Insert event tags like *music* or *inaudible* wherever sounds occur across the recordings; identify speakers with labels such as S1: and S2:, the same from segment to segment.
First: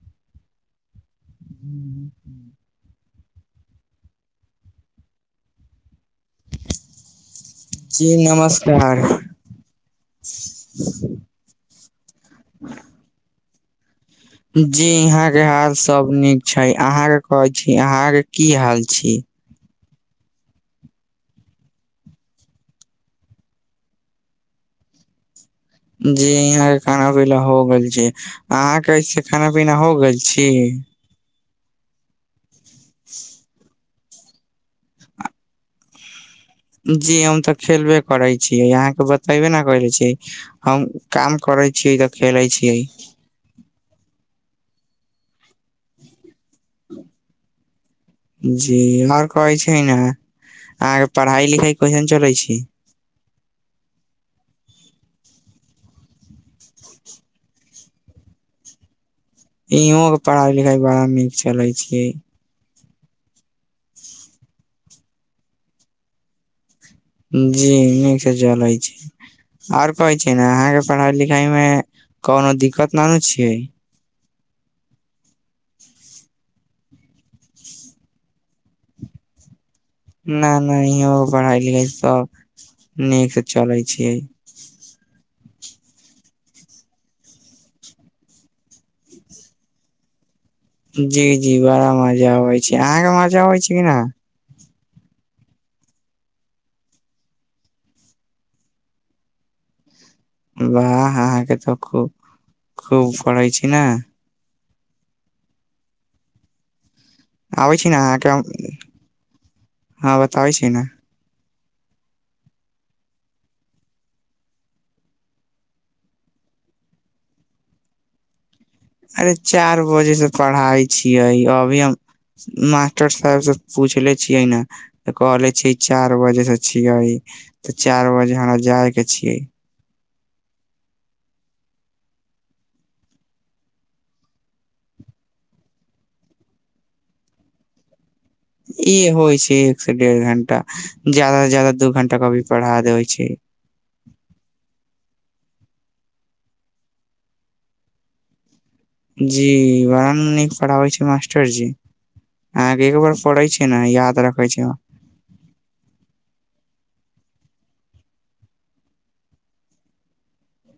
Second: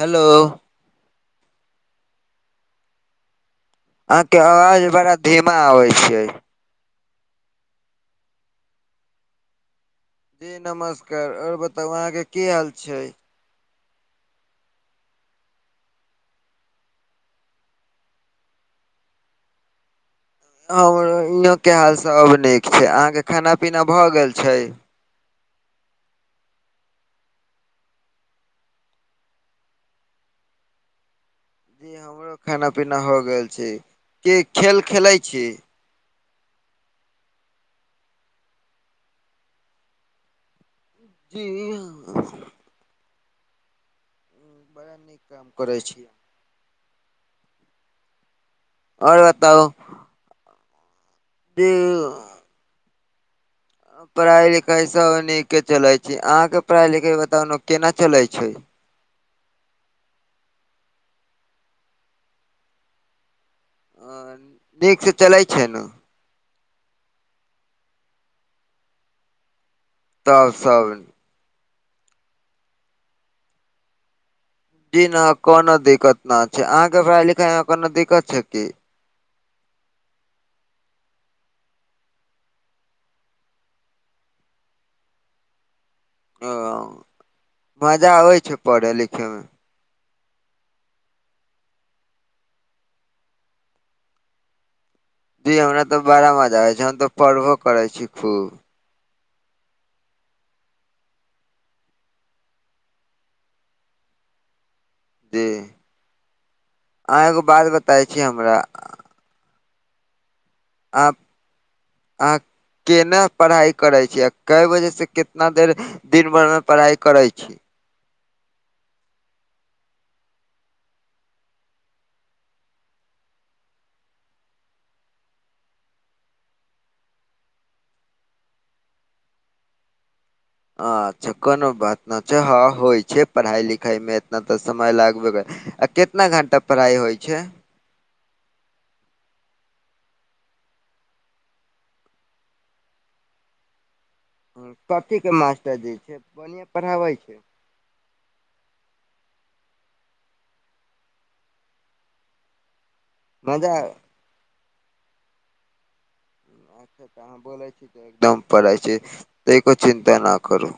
S1: Hello
S2: *inaudible*
S1: अहाँ के आवाज बड़ा धीमा आबै छै।
S2: जी नमस्कार
S1: जी नमस्कार और बताउ अहाँके की हाल छै?
S2: जी इहां के हाल सब नीक छै अहाॅं के कहै छी अहाॅं के की हाल छी?
S1: हमरो इहों के हाल सब नीक छै अहाँके खाना पीना भऽ गेल छै
S2: जी यहाँ के खाना पीना हो गेल छै अहाँके ऐसे खाना पीना हो गेल छी?
S1: जी हमरो खाना पीना हो गेल छै, की खेल खेलै छी?
S2: जी हम तऽ खेलबे करै छी अहाँके बतैबे ना करले छी हम काम
S1: जी
S2: करै छि तऽ खेलै छियै
S1: बड़ा नीक काम करै छी
S2: जी
S1: आओर
S2: आऔर कहै
S1: बताउ
S2: छी ना अहाॅंके पढ़ाई
S1: जी
S2: लिखाई कइसन चलै छै?
S1: पढ़ाई लिखाई सब नीके चलै छै अहाॅं के पढ़ाई लिखाई बताउ ने केना चले छै?
S2: इहों के पढ़ाई लिखाई बड़ा निक चलै छीयै।
S1: अ नीक से चलै छैय नु
S2: जी नीक से चले छैय आऔर कहै छी ना
S1: तब
S2: अहाँ के
S1: सब
S2: पढ़ाई लिख आ में कोनो दिक्कत ना नु छियै
S1: जी ना कोनो दिक्कत ना छैय अहाँ के पढ़ाई लिखाई मे कोनो दिक्कत छैय की?
S2: ना ना इहों पढ़ाई लिखाई सब नीक से चले छियै।
S1: ओ मजा आबै छै पढ़े लिखे मे?
S2: जी जी बड़ा मजा अबै छै अहाँके मजा अबै छैय कि ना
S1: जी हमरा तऽ बड़ा मजा आबै छैय हम तो पढ़बो करै छी खूब।
S2: वाह अहाँके तऽ खूब खूब पढ़ै छी ना
S1: जी अहाँ एगो बात
S2: आबै
S1: बताए छी हमरा
S2: हाँ बताबै छी ने
S1: आप अहा केना पढ़ाई करे छी आ कए बजे से केतना देर दिन भर मे पढ़ाई करै छी?
S2: अरे चारि बजेसँ पढ़ाइ छियै अभी हम मास्टर साहेबसे पुछले छियै न तऽ कहले छीयै चार बजे से छियै तऽ चार बजे हमरा जाय के छियै।
S1: अच्छा कोनो बात न छैय हाँ होइ छैय पढ़ाई लिखाई मे एतना तऽ समय लागबे करत आ केतना घंटा पढाई होइ छैय?
S2: ई होइ छैय एक से डेढ़ घंटा ज्यादा से ज्यादा दू घंटा कभी पढ़ा देबइ छैय।
S1: कथीके मास्टरजी छै, बढ़िआँ पढ़ाबै छैय?
S2: जी बरा नीक पढ़ाबै छैय मास्टरजी अहाॅंके एक बार स पढ़ै छी
S1: मजा
S2: ना याद रखै छिय।
S1: अहाँ बोले छी त एकदम पढ़इ छी तनिको चिन्ता ना करू।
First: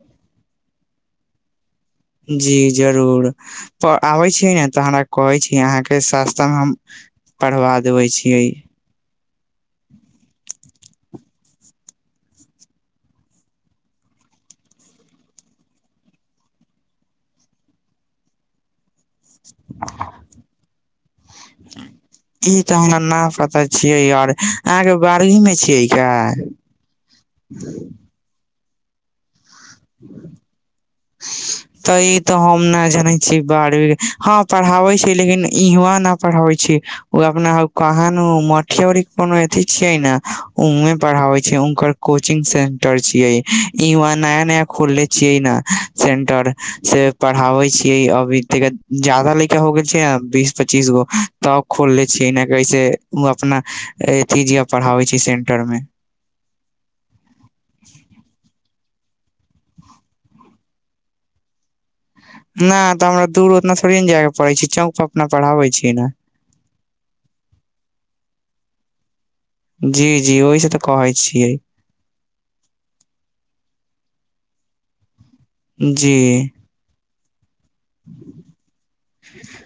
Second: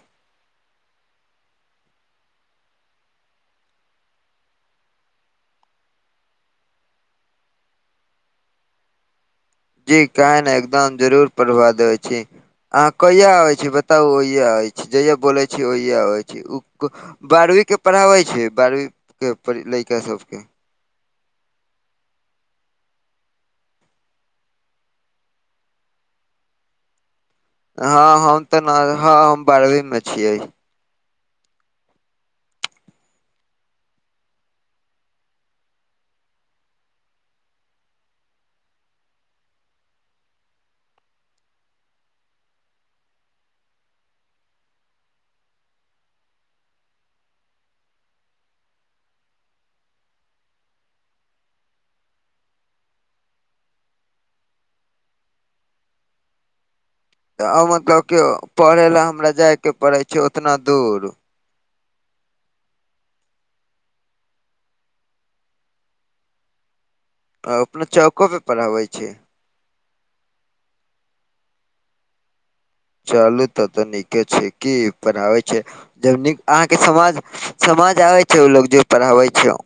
S2: जी जरूर प आबै छीय ने तऽ हमरा कहै छीय अहाँके सस्तामे हम पढ़बा देबे छियै।
S1: जी काहे न एकदम जरूर पढ़वा देबे छी अहाँ कहिया आबै छी बताउ ओहिया आबै छी जहिया बोलै छी ओहिए आबै छी उ कु बारहवीं के पढ़ाबै छैय बारहवीं के लइका सबके? *inaudible*
S2: ई तऽ हमरा ना पता छियै यार अहाँके बारहवीं में छियै क? *inaudible*
S1: हाँ हम तऽ न हाँ हम बारहवीं में छियै।
S2: तऽ ई तऽ हम ना जानै छीयै बारहवीं के हाँ पढ़ाबै छै लेकिन इहवां न पढ़ाबै छै। ओ अपना ऊ कहानु *unintelligible* कोनो एथी छियै ने उहें पढ़ाबै छै उनकर कोचिंग सेंटर छियै इहवां नया नया खोलले छियै न सेंटर से पढ़ाबै छियै अभी तनिका ज्यादा लड़का हो गेल छैय ने बीस पच्चीस गो तब खोलले छियैऐ ना कि ऐसे ओ अपना एथी जिया पढ़ाबै छियै सेंटर मे
S1: तऽ अ मतलब के पढ़य लए हमरा जाय के पड़ै छैय ओतना दूर
S2: ना तऽ हमरा दूर उतना थोड़े ने जाय के पड़े छैय चौक पर अपना पढ़ाबे छीयै ना।
S1: को अपना चौको पे पढ़ाबै छैय?
S2: जी जी ओहि से तऽ कहै छियै।
S1: चलू तब तऽ नीके छैय की पढाबै छैय जब नीक
S2: जी
S1: अहाँके समझ समझ आबै छैय ऊ लोग जे पढ़ाबै छै?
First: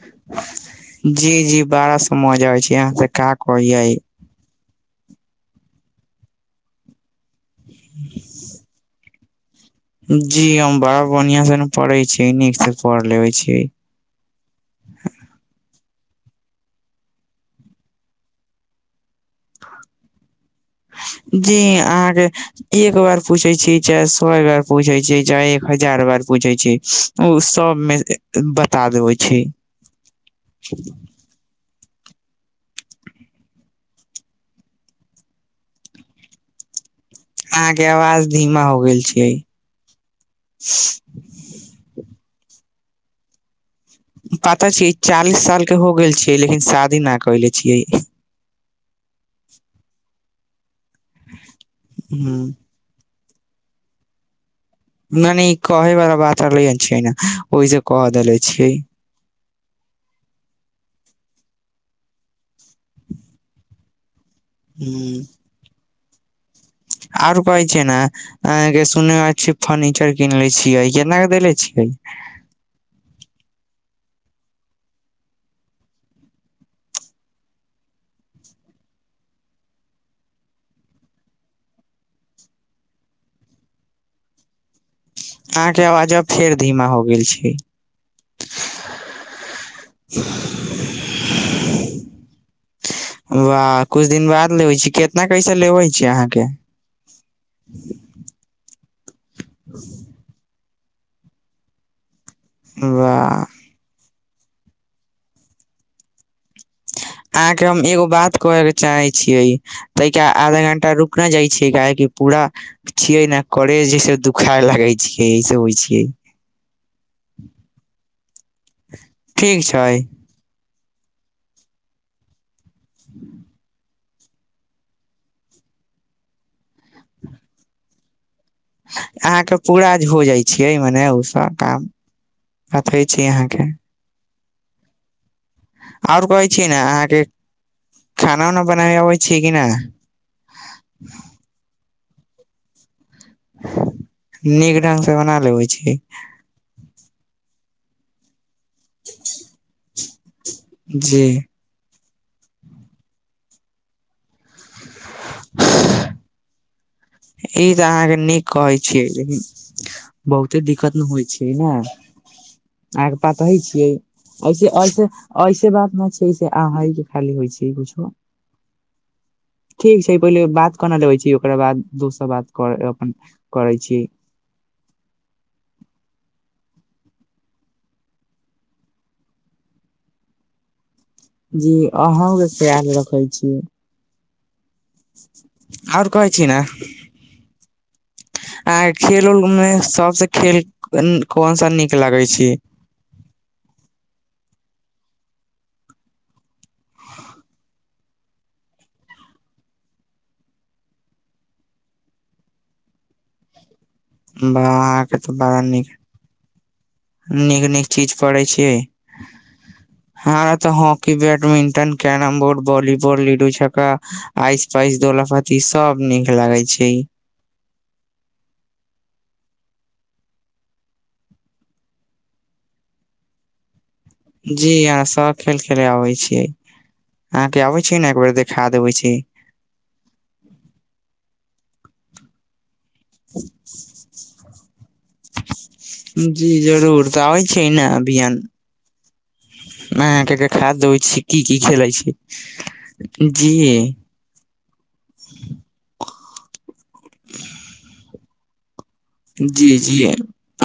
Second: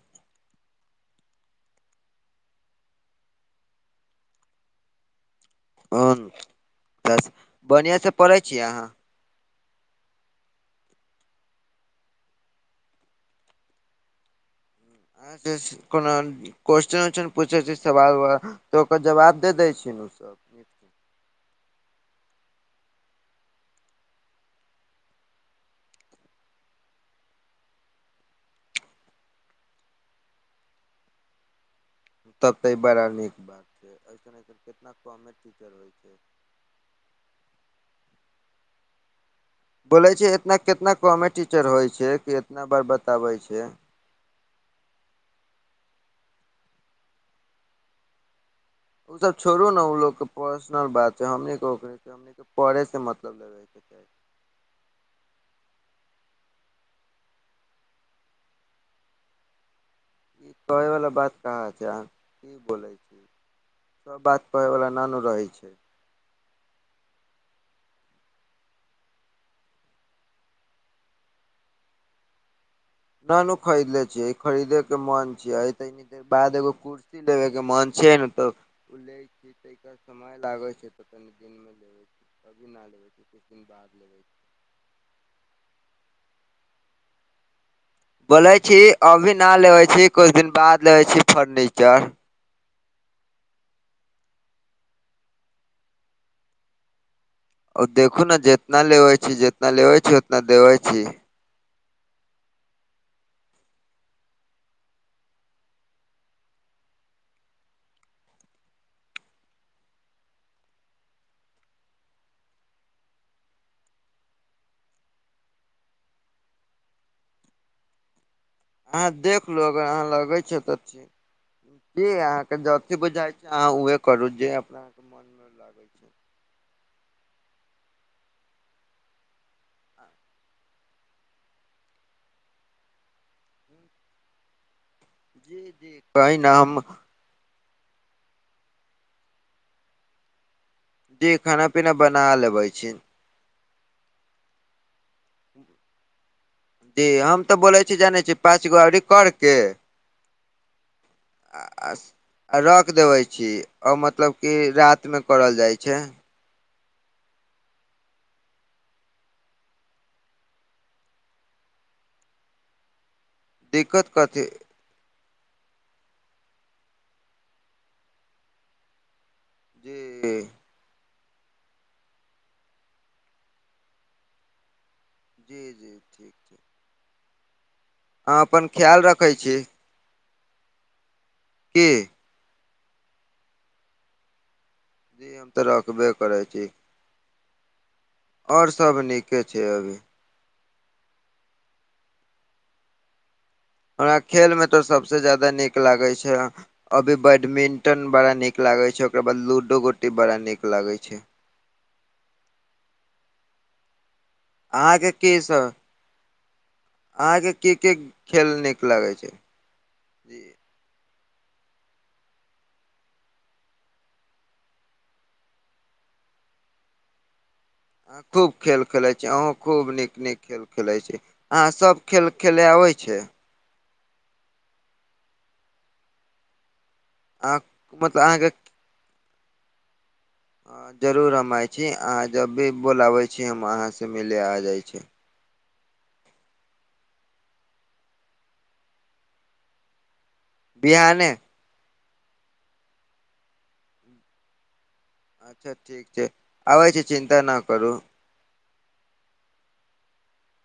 S2: जी जी बाडा समझ आबै छैय अहाँ से का कहियै
S1: ह त बढ़िआँ से पढ़ै छीयै अहाँ?
S2: जी हम बड़ा बढ़िया से न पढ़े छीयै नीक से पढ़ लेबे छीयै।
S1: *unintelligible* क्वेश्चन उस्चन पूछै छैय सवाल उवाल तऽ ओकर जवाब दे दै छी नु
S2: जी अहाँके एक बार पूछै छैय चाहे सए बार पूछै छैय चाहे एक हजार बार पूछै छैय ओ सब मे ए ए बता देबे छैय।
S1: *inaudible*
S2: *inaudible*
S1: तब तऽ ई बड़ा नीक बात छैय ऐसन ऐसन कितना कमे टीचर होय छैय।
S2: अहाँके आवाज धीमा हो गैल छियै।
S1: बोलै छैय इतना केतना कमे टीचर होय छैय कि इतना बार बताबै छैय।
S2: पता छीयै चालीस साल के हो गेल छियै लेकिन शादी ना कयले छियै
S1: ओ सब छोड़ू ना उ लोग के पर्सनल बात छैय हमनी
S2: ह
S1: के *inaudible* पढ़े से मत लब रहेके चाही
S2: नहि नहि ई कहे बला बात चलै छैय ने ओहि से कह देले छीयै।
S1: ई कहैवला बात कहाँ छऽ की बोलै छी सब बात कहैवला ना
S2: ह
S1: नु रहै छैय।
S2: आओर कहै छैय ना अहाँ के सुने में आयल छै फर्नीचर कीनले छियै केना के देले छियै?
S1: ना नू खरीदले छियै खरीदे के मन छियै अइ ले कि बाद एगो कुर्सी लेबे के मन छीयै न त *inaudible* समय लागे छैय त कनि दिन मे लेेबै अभी ना लेेबै किछु दिन बाद लेबै
S2: अहाँके आवाज अब फेर धीमा हो गेल छैय।
S1: बोलय छी अभी ना लेबै छी कुछ दिन बाद लेबै छी फर्नीचर
S2: वाह कुछ दिन बाद लेबै छी कितना कैसे लेबै छियै अहाँके?
S1: ओ देखू ने जेतना लेबै छी, जितना लेबै छी उतना देबै छी।
S2: वाह। अहाँके हम एगो बात कहैके चाहै छियै। तहिके आधा घंटा रुक न जाइ छियै काहेकी पूरा छियै ने करेज ऐसे दुखाय लागै छियै ऐसे होय छियै।
S1: *inaudible* अहाँ देख लु
S2: ठीक
S1: अगर
S2: छै
S1: अहाँ लग अछि अथि, दे आब। जे अथि बुझायत अहाँ उहे करू जे अपनाक मोन मे लागै छै।
S2: अहाँके पूरा आज हो जाय छियै मने ओसभ काम। हफै छी अहाँके।
S1: जे जे
S2: और
S1: कही
S2: कहै
S1: न
S2: छी ने
S1: हम
S2: अहाँके खाना उना बनाबे अबै छियै कि नै
S1: जी खाना पीना बना लेबै छी।
S2: नीक ढंग से बना लेबै छी?
S1: जी हम त बोलै छी जानय छी पाँच गो औरी कर के
S2: जी।
S1: आ आ रख देबै छी ओ मतलब कि रातमे करल जाय छैय।
S2: ई त अहाँके नीक कहय छियै। बहुते दिकत ने होय छैय ने। अहांके पताहे छियै
S1: दिक्कत कथी
S2: ऐसे ऐसे ऐसे बात न छै से अहाँ आर के खाली होय छैय कुछो।
S1: जी
S2: ठीक छैय पहिले
S1: जी
S2: बात क ने लेबै छी ओकर बाद दोसर बात कर अपन करै छी।
S1: जी जी ठीक ठीक। अहाँ अपन ख्याल रखै छी?
S2: जी
S1: की
S2: अहूँ ले खयाल रखै छी।
S1: जी हम तऽ
S2: और
S1: रखबे
S2: कहै
S1: करै
S2: छी ने
S1: आओर
S2: अहाँके
S1: सब
S2: खेल उल
S1: नीके छै
S2: मे
S1: अभी
S2: सबसे खेल कोन सा नीक लागय छी?
S1: हमरा खेल मे त सबसे ज्यादा नीक लागै छै अभी बैडमिंटन बड़ा नीक लागै छै ओकरा बाद लूडो गोटी बड़ा नीक लागै छै।
S2: वाह
S1: अहाँ के
S2: अहांके
S1: की
S2: त बड़ा
S1: सब
S2: नीक
S1: अहाँ के
S2: नीक
S1: की
S2: नीक
S1: की
S2: चीज पढ़ै
S1: खेल
S2: छै।
S1: नीक लागे छै
S2: हँ
S1: जी
S2: त hockey, badminton, carrom board volleyball, ludo छ्का आइस पाइस दोलापत्ती सब नीक लागे छै।
S1: खूब खेल खेलइ छी, अहूँ खूब नीक नीक खेल खेलइ छी। अहाँ सब खेल खेलै आबै छै?
S2: जी अहाँ सब खेल खेलै आबे छै अहाँ के आबइ छै ने एक
S1: मतलब
S2: बेर
S1: अहाँके
S2: देखा देबै छी।
S1: हँ जरूर हम आइ छी अहाँ जब भी बोलाबै छी हम अहाँसँ मिले आ जाइ छी।
S2: जी जरूर त आबै छी ने अभियान मे अहाँके के देखा देबै छीेऔ
S1: बिहाने
S2: की की खेलै छी जी
S1: अच्छा ठीक छै आबै छी चिन्ता ना करू।
S2: जी जी।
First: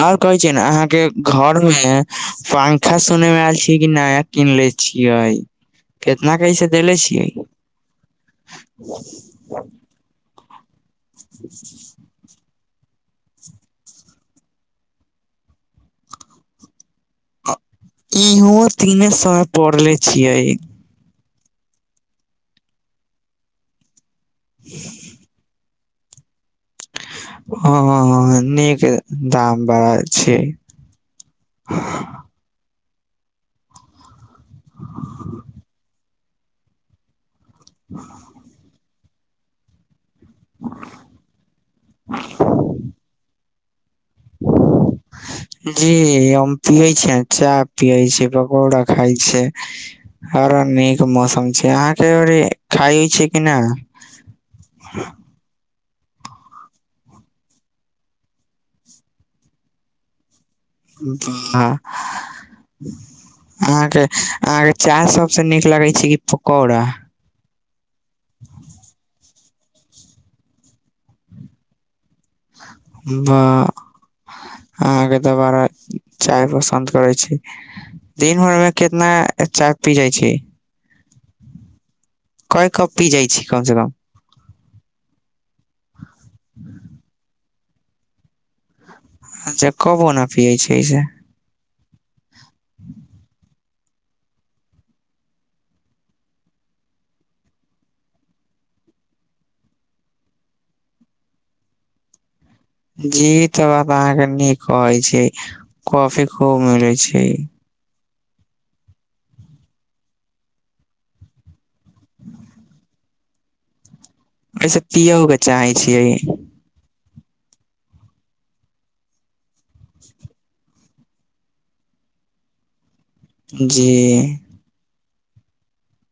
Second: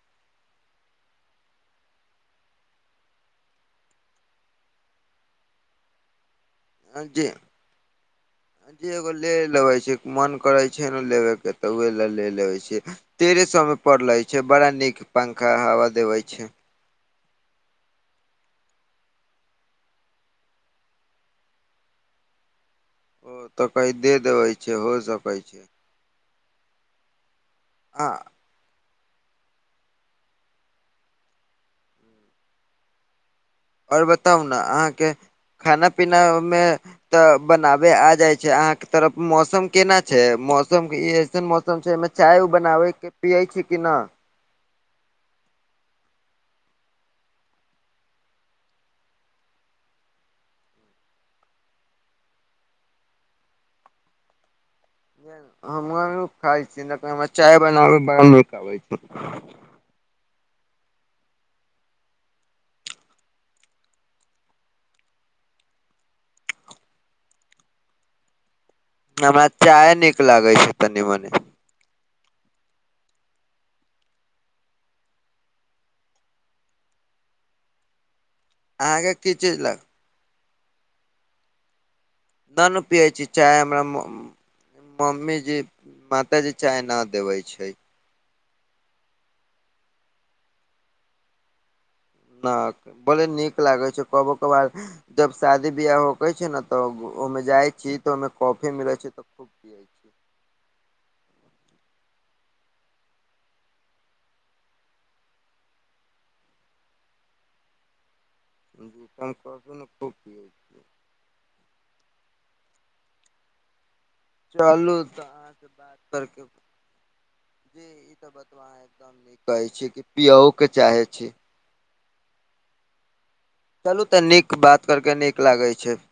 S2: और कहै छी ने अहाँके घर मे पंखा किनने मे आयल छी कि नै नया कीनले छियै केतना कैसे देले छियै
S1: जी एगो ले लेबै छै मन करै छै ने लेबेके तऽ ओे लए ले लेबै छियै तेरह सौ में पड़लै छै बड़ा नीक पंखा हवा देबै छै।
S2: इहों तीने सौ में परले छियै।
S1: ओ तऽ कै दे देबै छै हो सकै छै।
S2: हँ हँ
S1: आ
S2: हँ हॅं निक ए दाम बडा छै
S1: आओर बताउ न अहाँके खाना पीना मे तऽ बनाबे आ जाय छै अहाँके तरफ मौसम केना छै मौसम एऐसन मौसम छै अइ में चाय उइ बनाबे के पिये छै कि न? *inaudible*
S2: जी हम पियै छीयैं चाह पियै छी पकौड़ा खाय छै बड़ा नीक मौसम छै अहाँके ओरी खाइ छी कि ना?
S1: हम न नु खाइ छी नहि त ऽ हमरा चाय बनाबै बड़ा नीक आबै छै।
S2: हँ अहाँके अहाँके चाह सबसे नीक लगै छै कि पकौड़ा? ह *inaudible*
S1: हमरा चाय नीक लागै छै तनी मनी
S2: बां अहाँके तऽ बारा चाय पसन्द करै छी दिन भर मे केतना
S1: अहाँके की चीज
S2: चाय
S1: लाग
S2: पी जाइ छीयै?
S1: न नु
S2: कप पी
S1: पियै छी
S2: जाइ
S1: चाय
S2: कम से
S1: हमरा
S2: कम
S1: मो मम्मी जी माता जी चाय न देबै छै।
S2: अच्छा कबो न पियै छियै से
S1: न बडे नीक लागै छै कबो कबार जब शादी बियाह होके छै ने तऽ ओमे जाइ छी तऽ ओहिमे कॉफी मिलै छै तऽ *unintelligible*
S2: जी ई तऽ बात अहाँके नीक कहै छै कॉफी खूब मिलै छै।
S1: दोकान *unintelligible* ने खुब पिबै
S2: एहिस
S1: चलू
S2: पियौ
S1: तऽ
S2: के
S1: अहाँसँ
S2: चाहै
S1: बात
S2: छियै
S1: करके जी ई तऽ बतबा अहाँ एकदम नीक कहे छी कि पियओ के चाहे छी चलू तऽ
S2: जे
S1: नीक बात करके नीक लागै छै।